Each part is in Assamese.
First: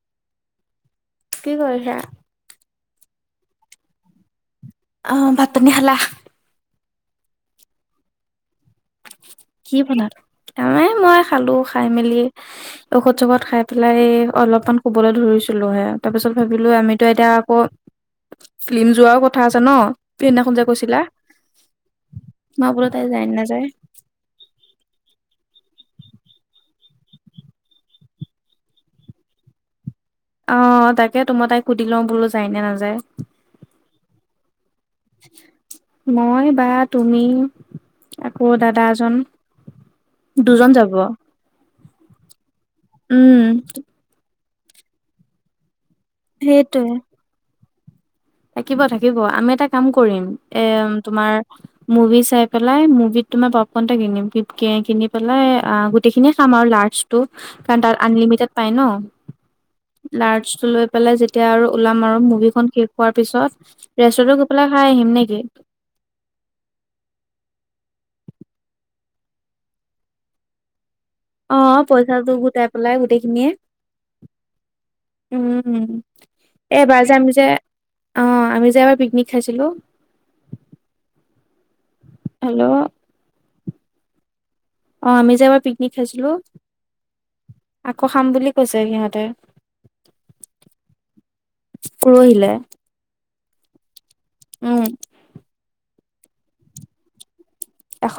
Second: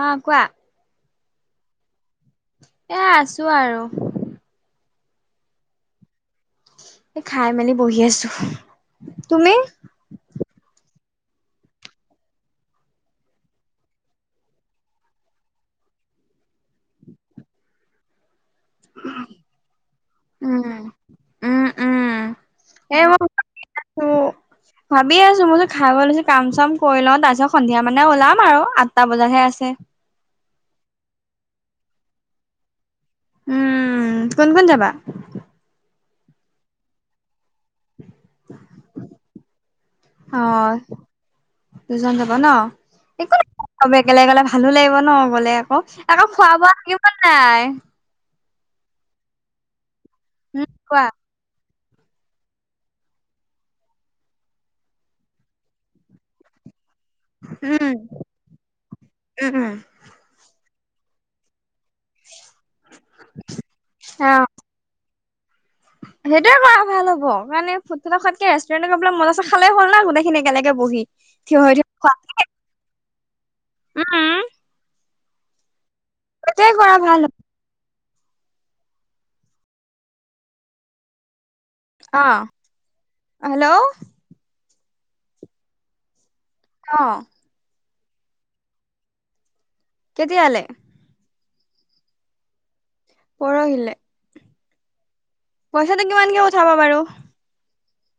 আ', কোৱা। কি কৰিছা? এ', আছোঁ আৰু। আহ', ভাত-পানী খালা? এ খাই মেলি বহি আছো। তুমি কি বনা এ মই খালো খাই মেলি ঔষধ চৌষধ খাই পেলাই অলপমান শুবলৈ ধৰিছিলো হে তাৰ পিছত ভাবিলো আমিতো এতিয়া আকৌ ফিল্ম যোৱাও কথা আছে ন সিইদিনাখন যে উম কৈছিলা। উম উম মাপল তাই যায় নাযায়। ভাবি আছো মই যে খাই লৈছো কাম চাম কৰি লওঁ তাৰ পিছত সন্ধিয়া মানে ওলাম আৰু আঠটা বজাত হে আছে। অ', তাকেটো, মই তাইক সুধি লওঁ বোলো যায় নে নাযায়? উম', কোন কোন যাবা? মই বা তুমি, আকৌ দাদা এজন। দুজন অ', যাব দুজন যাব ন? একো উম নাই, চবে একেলগে গলে ভাল ভালো লাগিব ন গ'লে আকৌ? আকৌ খোৱা-বোৱা সেইটোৱে থাকিবনে নাই? থাকিব থাকিব। আমি এটা কাম কৰিম। উম এম', কোৱা তোমাৰ মুভি চাই পেলাই। মুভিতটো মই পপকৰ্ন এটা কিনিম। [unintelligible] কিনি পেলাই আ', গোটেইখিনিয়ে খাম আৰু লাৰ্জ তো কাৰণ উম তাত আনলিমিটেড পাই ন! উম উম লাৰ্জটো লৈ পেলাই যেতিয়া আৰু ওলাম আৰু, মুভিখন শেষ হোৱাৰ পিছত অ ৰেষ্টুৰেটত গৈ পেলাই খাই আহিম নে কি? সেইটোৱে কৰা ভাল হ'ব। মানে ফুড ফেদত খোৱাতকে ৰেষ্টৰেণ্টত গৈ পেলাই মজাচে খালেই হ'ল ন গোটেইখিনি একেলগে বহি! থিয় হৈ অ', থিয় পইচাটো খোৱাতকে গোটাই পেলাই গোটেইখিনিয়ে উম, উম', সেইটোৱে এ', কৰা এবাৰ যে ভাল আমি হ'ব। যে আ', আমি যে এবাৰ পিকনিক খাইছিলোঁ। আ'। আ', হেল্ল' অ', আমিযে এবাৰ পিকনিক খাইছিলোঁ। অ'। আকৌ খাম বুলি কৈছে সিহঁতে। কেতিয়ালে পৰহিলে। পৰহিলে। উম'। পইচাটো কিমানকে উঠাব বাৰু? এশ।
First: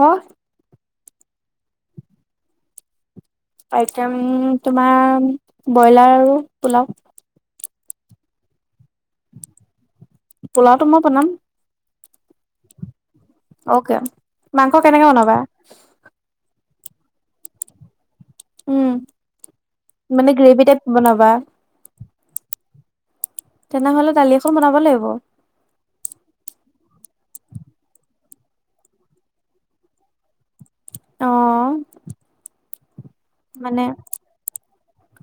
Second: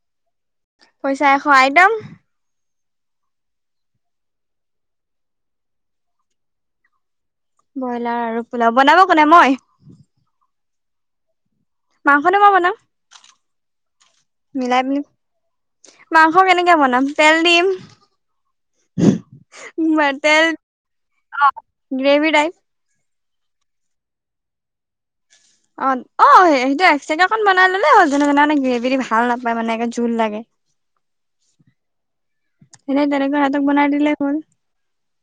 পইচা এশ, আইটেম? আইটেম তোমাৰ, ব্ৰইলাৰ আৰু পোলাও। ব্ৰইলাৰ আৰু পোলাও বনাব কোনে মই? পোলাওটো মই বনাম। মাংসটো মই বনাম। অ'কে। মাংস কেনেকে বনাবা? কে বনাম তেল দিম। উম মানে মেটেল গ্ৰেভি টাইপ বনাবা অ', গ্ৰেভি টাইপ। তেনেহ'লে দালি এখন বনাব লাগিব। অ', অ', সে-সেইটো এস্কট্ৰাকে অকন বনাই ল'লে হ'ল জোনে জোনে মানে গ্ৰেভিটো ভাল নাপায় মানে, জোল লাগে। অ তেনে তেনেকৈ সিহঁতক মানে বনাই দিলে হ'ল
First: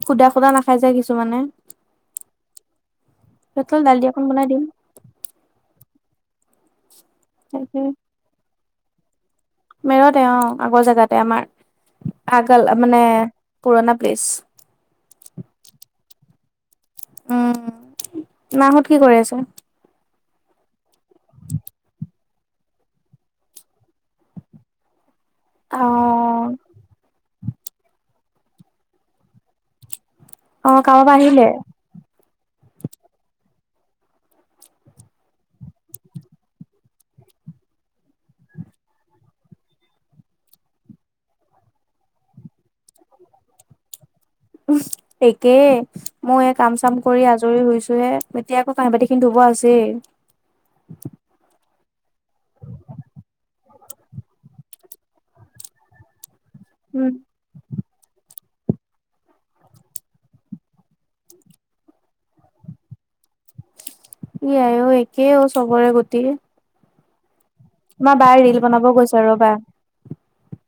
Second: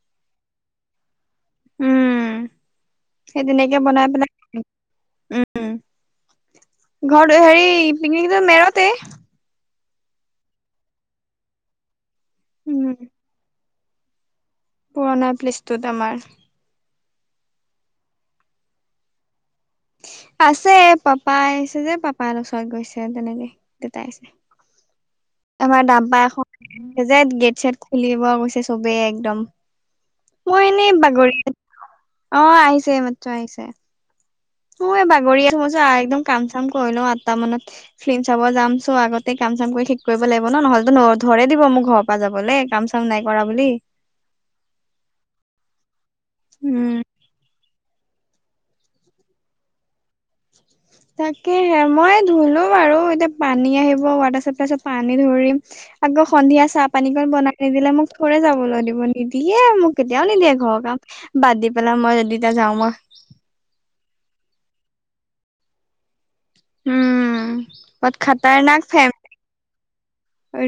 সুদা সুদা নাখাই যে কিছুমানে। উম', সেই তেনেকে তেতিয়াহলে দালি বনাই এখন পেলাই দিম [unintelligible] উম'। উম', ঘৰটো হেৰি তাকে পিকনিকটো মেৰতে? মেৰতে অ আগৰ জেগাতে আমাৰ আগল উম মানে পুৰণা প্লেছ পুৰণা প্লেচটোত আমাৰ উম মাহত কি কৰি আছে আছে পাপা আহিছে যে পাপাৰ ওচৰত গৈছে তেনেকে দেউতাই আহছে অ আমাৰ দাম্পা এখন যে গেট ইচছাত খুলিবোৱা গৈছে চবেই একদম অ মই এনেই কামৰ পৰা বাগৰি আহিলে অ', আহিছে, এইমাত্ৰ আহিছে। অ', এ', বাগৰি আ মই ভাবিছোঁ আ-একদম কাম চাম কৰি লওঁ, আঠটা মানত ফিল্ম চাব যাম। চ আগতে কাম কাম-চাম কৰি ঠিক কৰিব লাগিব ন! নহ'লেতো ন- থৌৰে দিব মোক ঘৰৰ পৰা যাবলে কাম-চাম নাই কৰা বুলি! একেই। ময়ো এই উম কাম-চাম কৰি আজৰি হৈছোহে। এতিয়া আকৌ কাঁহি-বাতিখিনি ধুব আছেই। তাকে। মই ধুলোঁ বাৰু। এতিয়া পানী আহিব, ৱাটাৰ চাপ্লাই আছে পানী ধৰিম। আকৌ সন্ধিয়া চাহ উম, পানীকণ বনাই নিদিলে মোক ৰে যাবলৈ দিব নিদিয়ে মোক কেতিয়াও নিদিয়ে ঘৰৰ কাম বাদ দি পেলাই মই যদি এতিয়া যাওঁ মই [inaudible] ইয়াই অ একেই অ চবৰে গোটেই উম আমা বহুত বাএ ৰিল খাতাৰনাক বনাব ফেম। গৈছো ৰ'বা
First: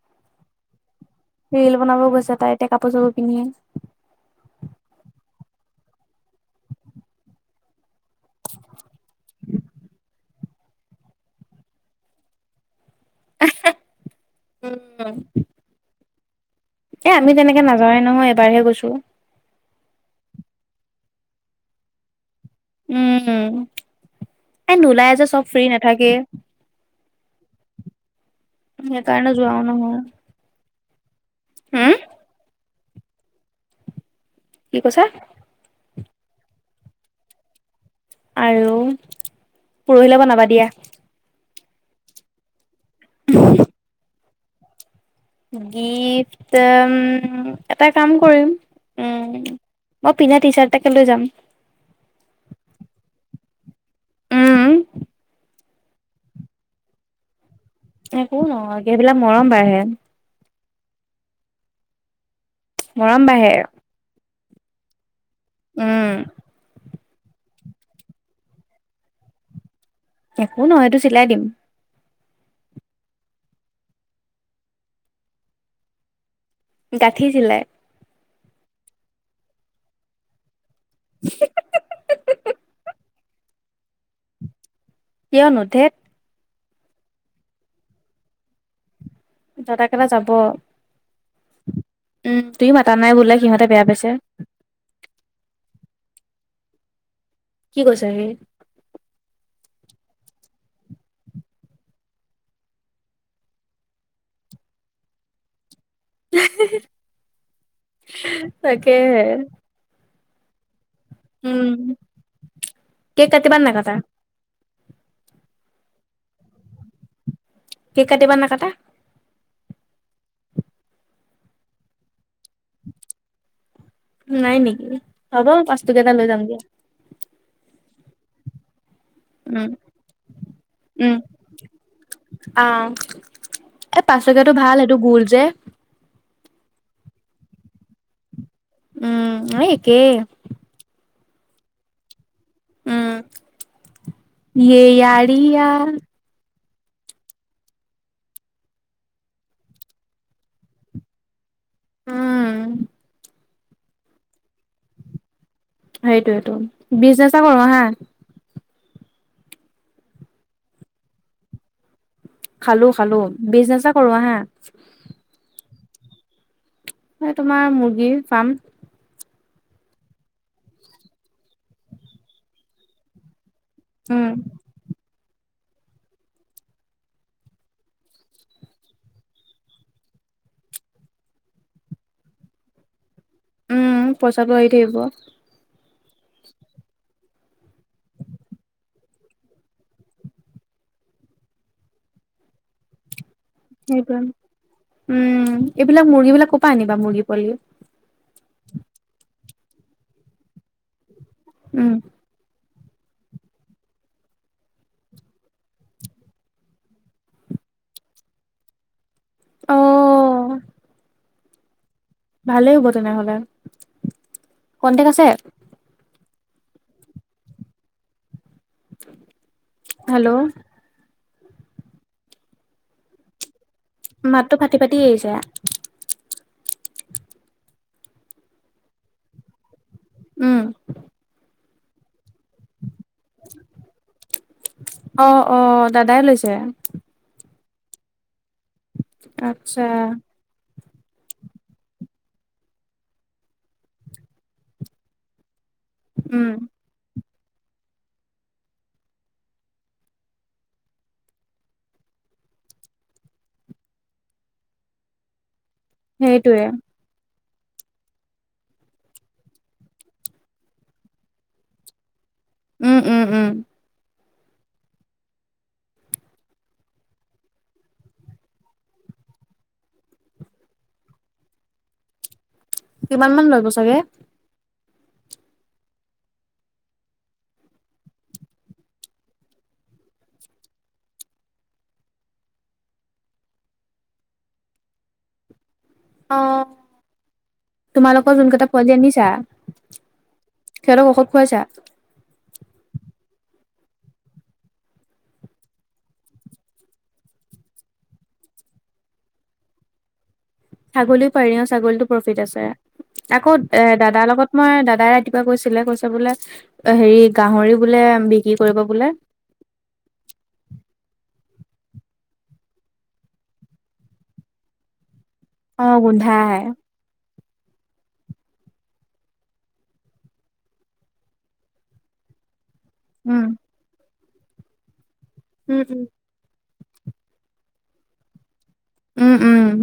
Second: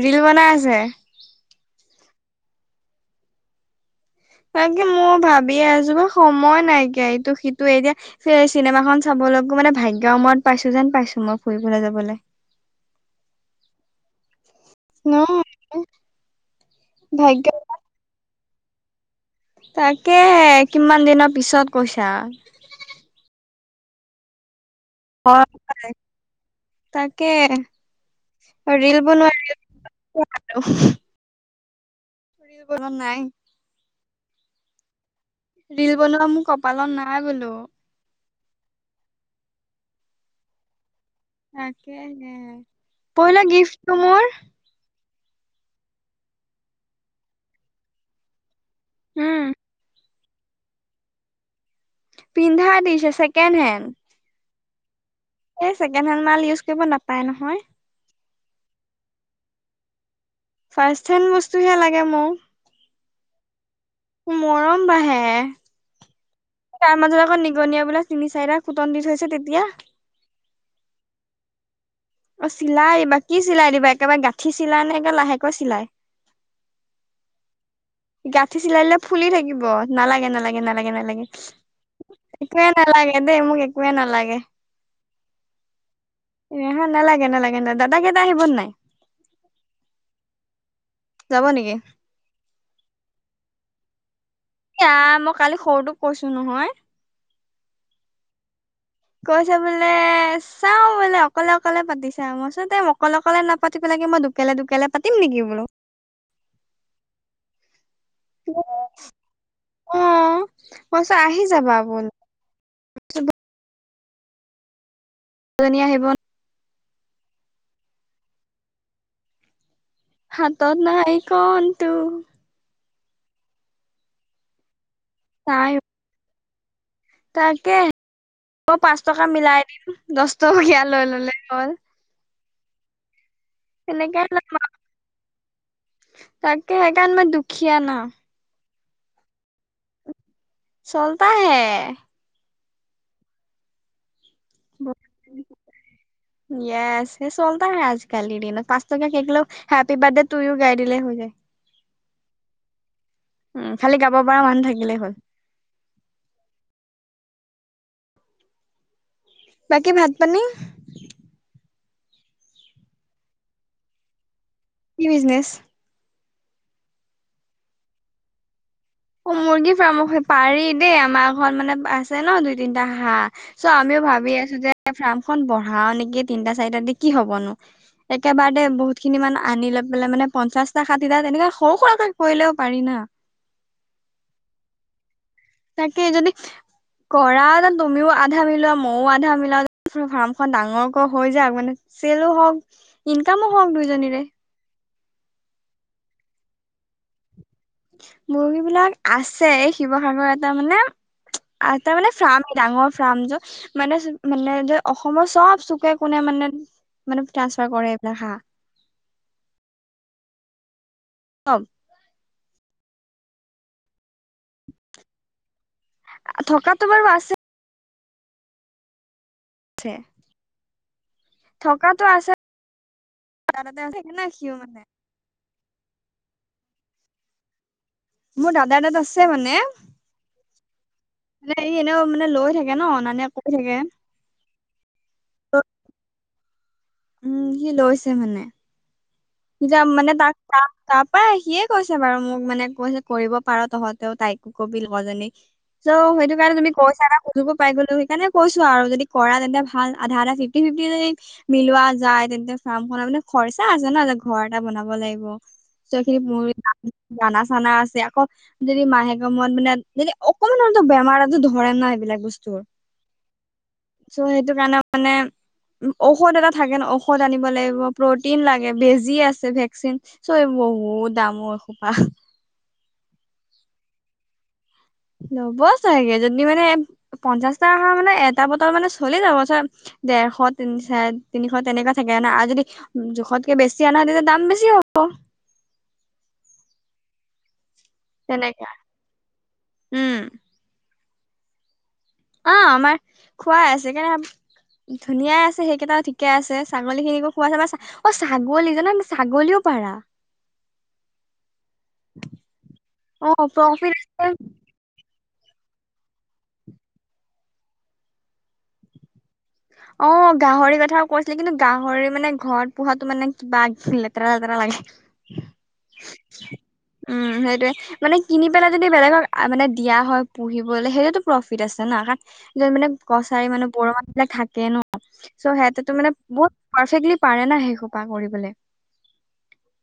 ৰিল বনাই আছে ৰিল বনাব গৈছে তাই এতিয়া কাপোৰ চাপোৰ পিন্ধি ত কি মই ভাবিয়ে আছো বাৰ সময় নাইকিয়া এইটো সিটোে এতিয়া চিনেমাসন চাবলৈ মানে ভাগ্য মূৰত পাইছো যেন পাইছো মই ফুৰিবলৈ যাবলৈ ন উম এ আমি তেনেকে নাযাও এই নহয় এবাৰহে গৈছো তাকেহে কিমান দিনৰ পিছত কৈছা উম, এ নোলাই যে চব হয় ফ্ৰি নাথাকে তাকে ৰিল সেইকাৰণে বনোৱা [unintelligible] হা ৰিল নাই কি কৈছা ৰিল বনোৱা মোৰ কপালত নাই বোলো আৰু পুৰোহিলে বনাবা দিয়া তাকে পহিলা গিফ্টটো মোৰ গিফট উ এটা কাম কৰিম উম মই পিন্ধা টি চাৰ্ট এটাকে লৈ যাম পিন্ধা দিছে ছেকেণ্ড হেণ্ড উম, এই ছেকেণ্ড হেড মাল ইউজ কৰিব নাপায় নহয় একো নহয় এইবিলাক মৰম বাঢ়ে ফাৰ্ষ্ট্ হেণ্ড বস্তুহে লাগে মোক মৰম বাঢ়ে মৰম বাঢ়ে উম তাৰ মাজত আকৌ নিগনিয় বোলাক তিনি চাৰিতা খুটন দি থৈছে তেতিয়া একো নহয় এইটো চিলাই দিম অ চিলাই দিবা কি চিলাই দিবা একেবাৰে গাঁঠি চিলাই নে লাহেকৈ চিলাই গাঠি চিলাই গাঁঠি চিলাই দিলে ফুলি থাকিব নালাগে নালাগে নালাগে নালাগে একোৱে নালাগে দেই মোক একোৱে নালাগে কিয় নো ধেত হা নালাগে নালাগে না। দাদা কেইটা আহিবনে নাই? দাদা কেটা যাব। যাব নেকি উম', তুমি মাতা নাই বোলে, সিহঁতে বেয়া পাইছে। এ', আই মই কালি সৰুটোক কৈছোঁ নহয়! কি কৈছে হি? কৈছে বোলে, চাওঁ বোলে অকলে অকলে পাতিছা। মইচোতে অকলে অকলে নাপাতি পেলাই মই দুকেলে দুকেলে পাতিম নেকি বোলোঁ! তাকে হে পইচা আহি যাবা আ ব কেক কাতিবা নে নাকাতা [unintelligible] আহিব কেক কাটিবা নে নাকাটা হাতত নাই কন তু নাই নেকি? হ'ব তাই পাচ টকীয়া এটা লৈ যামগৈ। তাকে [unintelligible] পাঁচ টকা মিলাই উম দিম। দচ টকীয়া লৈ ললেই হ'ল। আ', এ পাচ তেনেকে টকীয়াটো ল'ম আৰু ভাল। হেইটো গোল যে। তাকে। সেইকাৰণ মই দুখীয়া না! উম'। এ', একেই। ওলতাহে! উম', য়ে য়াৰিয়া। ইয়চ। য়ে চলতা হে আজকালিৰ দিনত! পাঁচ টকীয়া কেগলৌ হেপি বাৰ্থডে তু ইও গাই দিলই হৈ যায়। উম'। উম', খালি গাব পাৰা মানুহ থাকিলেই হ'ল। সেইটোয়েটো। বিজনেচে কৰোঁ আহা। বাকী ভাত-পানী? খালোঁ খালোঁ। বিজনেচে কৰোঁ আহা। কি বিজনেছ? হে তোমাৰ মুৰ্গীৰ ফাৰ্ম। অ', মুৰ্গী ফাৰ্ম সে! পাৰি দেই, আমাৰ ঘৰত মানে আছে ন দুই তিনটা হাঁহ! চোৱা আমিও উম ভাবি আছোঁ যে, ফাৰ্মখন বঢ়াও নেকি! তিনটা চাৰিটা দি কি হবনো! একেবাৰেতে বহুত খিনি মান আনি লৈ পেলে, মানে পঞ্চাশটা ষাঠিটা। তেনেকে সৰু সুৰাকৈ কৰিলেও পাৰি না! উম', পইচাটো আহি থাকিব। তাকে যদি কৰাহেঁতেন তুমিও আধা মিলোৱা মইও আধা মিলাইছো, ফাৰ্মখন ডাঙৰকৈ হৈ যাওক মানে! চেলো হওঁক, ইনকামো হওক সেইটোৱে দুইজনীৰে। উম', এইবিলাক মুৰ্গী বিলাক ক'ৰ পৰা আনিবা? মুৰ্গী পোৱালী? মুৰ্গী বিলাক আছে। শিৱসাগৰৰ এটা মানে আৰু উম তাৰমানে ফাৰ্ম ডাঙৰ ফাৰ্ম য। মানে-মানে যে অসমৰ চব চুকে-কোনে মানে মানে ট্ৰান্সফাৰ কৰে এইবিলাক হা। অ'। অ'। ভালেই হ'ব তেনেহ'লে। কন্টেক্ট আছে? থকাতটো বাৰু আছে। হেল্ল' থকাটো আছে দাদাতে আছে ন সিও মাতটো ফাটি মানে ফাটি আহিছে। মোৰ দাদাৰ তাত আছে মানে! উম যে ই এনেও মানে লৈ থাকে ন আনা নিয়া কৰি থাকে অ' অ' দাদাই লৈছে। উম, সি লৈছে মানে। নিগ আচ্ছা মনেত আটাা [inaudible] তাৰ পৰা আহিয়ে কৈছে বাৰু মোক মানে কৈছে কৰিব পাৰ তহঁতেও তাইকো কবি লগজনী চৌ সেইটো উম কাৰণে তুমি কৈছা না? সুধিব পাই গলোঁ। সেইকাৰণে কৈছোঁ আৰু, যদি কৰা তেন্তে ভাল। আধা আধা ফিফ্‌টি ফিফ্‌টি যদি মিলোৱা যায়! তেন্তে ফাৰ্মখনৰ মানে খৰচা আছে ন ঘৰ এটা বনাব লাগিব। চৌ এইখিনিত মই সেইটোৱে [unintelligible] বনাচ আনা আছে। আকৌ যদি মাহেক মূৰত মানে যদি অকমানোতো বেমাৰ-আজাৰ ধৰে না এইবিলাক বস উম', উম', উম'। চৌ সেইটো কাৰণে মানে, ঔষধ এটা থাকে ন! ঔষধ আনিব লাগিব, প্ৰটিন লাগে, বেজ দি আছে ভেকচিন। চৌ-বহুত দামৰ এইসোপা! কিমান মান লব চাগে? ল'ব চাগে যদি মানে পঞ্চাশ টা মানে এটা বটল মানে চলি যাব ডৰশ তিনি চাৰে তিনিশ তেনেকুৱা থাকে না, আৰু যদি জোখতকে বেছি আনা তেতিয়া দাম বেছি হ'ব। অঁ। তোমালোকৰ যোন কেইটা তেনেকা পোৱালি আনিছা, উম সিহঁতক ঔষধ খোৱাইছা? অ' আমাৰ খোৱাই আছে কেনে ধুনীয়াই আছে সেইকেইটাও ঠিকে আছে, ছাগলী খিনিকো খোৱাই আছে, অ' ছাগলী জানা ছাগলীও পাৰা। ছাগলীও পাৰি অ' ছাগলীতটো প্ৰফিট আছে, অ আকৌ প্ৰফিট এ' আছে দাদাৰ লগত মই দাদাই ৰাতি কিবা কৈছিলে, কৈছে বোলে হেৰি গাহৰি বোলে বিক্ৰী কৰিব বোলে। অ' গাহৰি কথা কৈছিলে কিন্তু গাহৰিৰ মানে ঘৰত পোহাতো মানে কিবা লেতেৰা - লেতেৰা ল হয়। অ' গোন্ধাই। উম সেইটোয়ে মানে কিনি পেলাই যদি বেলেগক মানে দিয়া হয় পোহিবলে সেইটো প্ৰফিট আছে ন, কাৰণ য মানে উম কছাৰী মানুহ বড় মানুহ বিিলাক থাকে ন চ' উম সিহঁতেতো উম মানে বহুত [inaudible] পাৰে না শেই সোপা কৰিবলৈ [inaudible] উম উম।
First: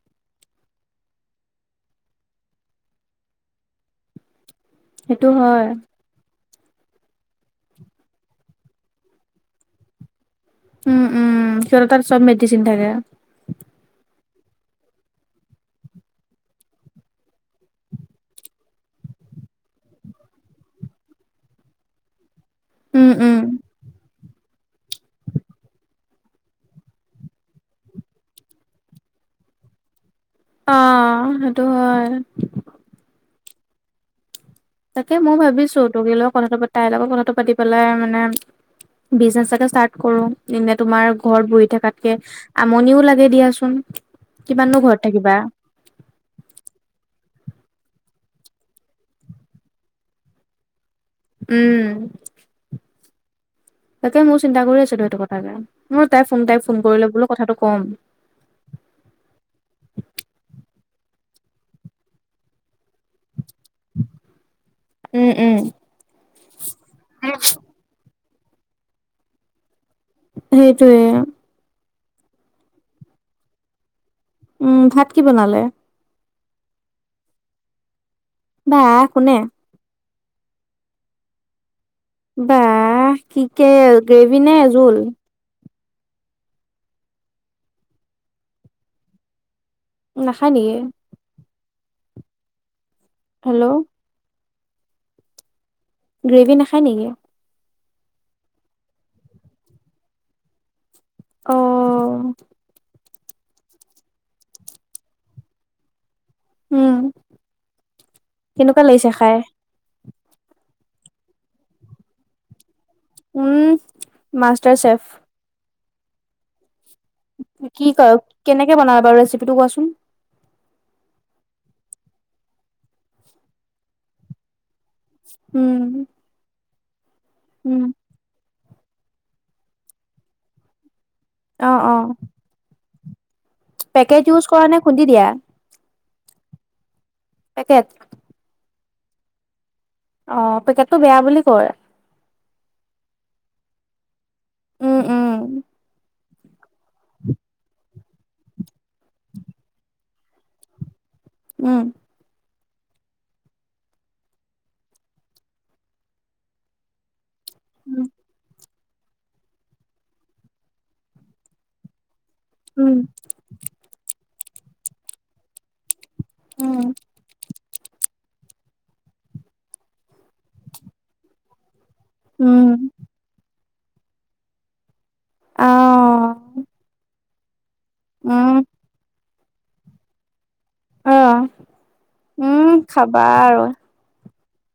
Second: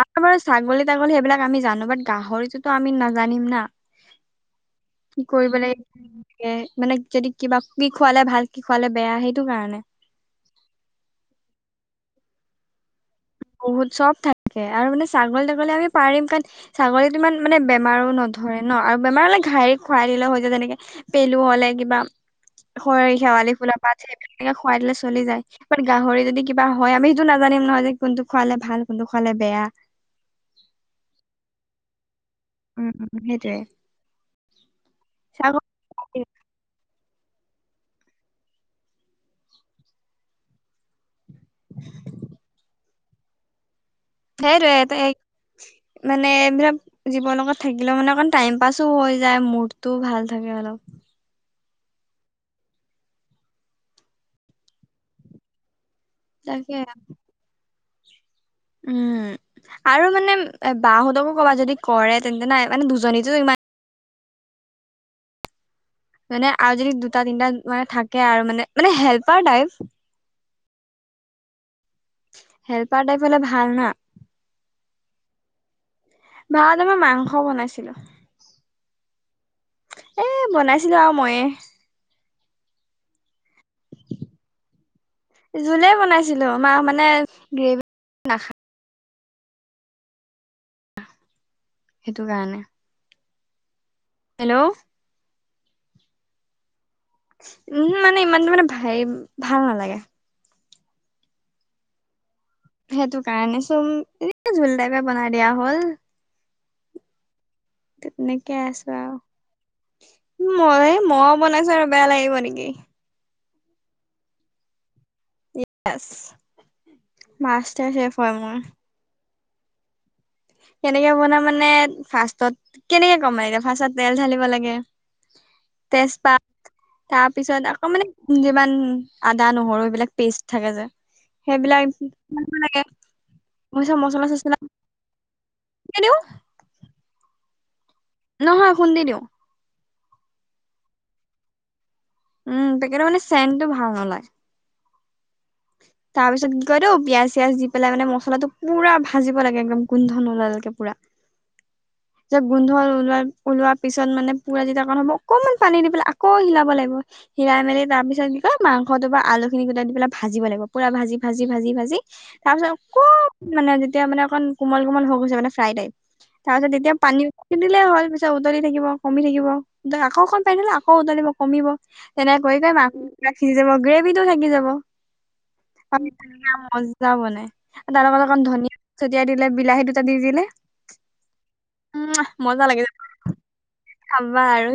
আমাৰ বাৰু ছাগলী - তাগলী সেইবিলাক আমি জানো বাট গাহৰিটোতো আমি নাজানিম না। কি সেইটো কৰিব হয় লাগে মানে যদি কিবা কি খুৱালে ভাল। খোৱালে বেয়া সেইটো কাৰণে উম উম সৰতত আৰু চব মেডিচিন থাকে। বহুত চব থাকে আৰু মানে ছাগলী -তাগলী আমি পাৰিম কাৰণ ছাগলীতো ইমান মানে বেমাৰো নধৰে। ন আৰু বেমাৰ হলে ঘাইৰিক খুৱাই দিলে হৈ য যেনেকে পেলু হ'লে কিবা হয় উম উম শেৱালি ফুলৰ পাঠ তেনেকে খুৱাই দিলে চলি যায় ব গাহৰি যদি কিবা হয় আমি সেইটো নাজানিম নহয় যে কোনটো খোৱালে ভাল, কোনটো খোৱালে বেয়া অঁ সেইটো হয়। উম উম সেই টোৱাই তাকে মই ভাবিছো তগ লগত কথাা তাইৰ লগত কথা কথা পাতি পেলাই মানে বিজনেচ এটাকে ইষ্টাত কৰো, এনেই তোমাৰ ঘৰত বহি থকাতকে আমনিও লাগে দিয়াচোন কিমাননো ঘৰত সেইটোৱেই এ থাকিবা মানে এইবিলাক জীৱনৰ লগত থাকিলেও মানে অকণ টাইম পাছো হৈ যায়, মুডতটোও ভাল থাকে অলপ উম। তাকে মোৰ চিন্তা কৰি আছিলো সেইটো কথাকে মই তাই ফোন তাই তাকে ফোন কৰিলেো বোলো কথাটো ক'ম। উম। আৰু মানে বাহঁতকো ক'বাত যদি কৰে তেন্তে নাই মানে দুজনীতো ইমান উম উম। মানে আৰু যদি দুটা, তিনিটা মানে থাকে আৰু মানে মানে হেল্পাৰ টাইপ সেইটোৱেই- হেল্পাৰ টাইপ হলে ভাল না উম, ভাত কি বনালে? ভাত আমাৰ মাংস বনাইছিলে। বাহ! কোনে? এই বনাইছিলো আৰু মইয়ে। বাহ! কি কে গ্ৰেভি নে জোল? জোলেই বনাইছিলো, মা মানে গ্ৰেভি নাখা নাখায় নিকি? সেইটো কাৰণে। হেল্ল'! হেল্ল'! গ্ৰেভি নাখায় নেকি? উমহো, মানে ইমানটো মানে হেৰি ভাল নালাগে। অ'। সেইটো কাৰণে সুম এনে জোল টাইপে বনাই দিয়া হ'ল। উম। তেনেকে কেনেকুৱা আছোঁ লাগিছে আও। খাই মই মই বনাইছো আৰু বেয়া লাগিব নেকি। উম, মাষ্টাৰ চেফ। য়েছ। কি ক কেনেকে বনাই বাৰু! ৰেচিপিটো কোৱাচোন। কেনেকে বনাই মানে ফাৰ্ষ্টত, কেনেকে কম এতিয়া ফাৰ্ষ্টত তেল ঢালিব লাগে। উম। তাৰপিছত উম আকৌ মানে যিমান আদা, নহৰু এইবিলাক পেষ্ট থাকে যে। অ অ সেইবিলাক [unintelligible] লাগে। মইচা পেকেট মচলা ইউজ চছলা কৰা নে খুন্দি দিয়া [unintelligible] তাকেত নহয় খুন্দি দিওঁ। অ', পেকেটটো বেয়া বুলি কয়। উম, পেকেটত মানে চেনটো ভাল নলয়। উম, উম। তাৰ পিছত কৈ দিওঁ পিয়াজ চিয়াজ দি পেলাই মানে মছলাটো পুৰা ভাজিব লাগে একদম। গুন্ধ নোলোৱালৈকে পুৰা। উম। যে গোন্ধ ওলোৱা ওলোৱা পিছত মানে পুৰা যিতা কাৰণ হ'ব অকণমান পানী দি পেলাই আকৌ হিলাব লাগিব। হিৰাই মেলি তাৰপিছত কিক' মাংসটো বা আলুখিনি গোটাই দি পেলাই ভাজিব লাগিব পুৰা ভাজি, ভাজি, ভাজি, ভাজি। তাৰপিছত উম অকণ মানে যেতিয়া মানে অকণ কোমল কোমল হৈ গৈছে মানে ফ্ৰাই টাইপ তাৰপিছত তেতিয়া উম পিন্ধিলে হ'ল পিছত উতলি থাকিব, কমি থাকিব আকৌ অকণ পানী দিলে আকৌ উতলিব কমিব। তেনেক কৰি কৰি উম মাংসবিলাক সিজি যাব। গ্ৰেভিটো থাকি যাব, অ তেনে মজা বনাই। তাৰ লগত অকণ উম ধনিয় ছটিয়াই দিলে বিলাহী দুটা দি দিলে। অহ, উম মজা উম, লাগি যাব খাবা আৰু। খাবা আৰু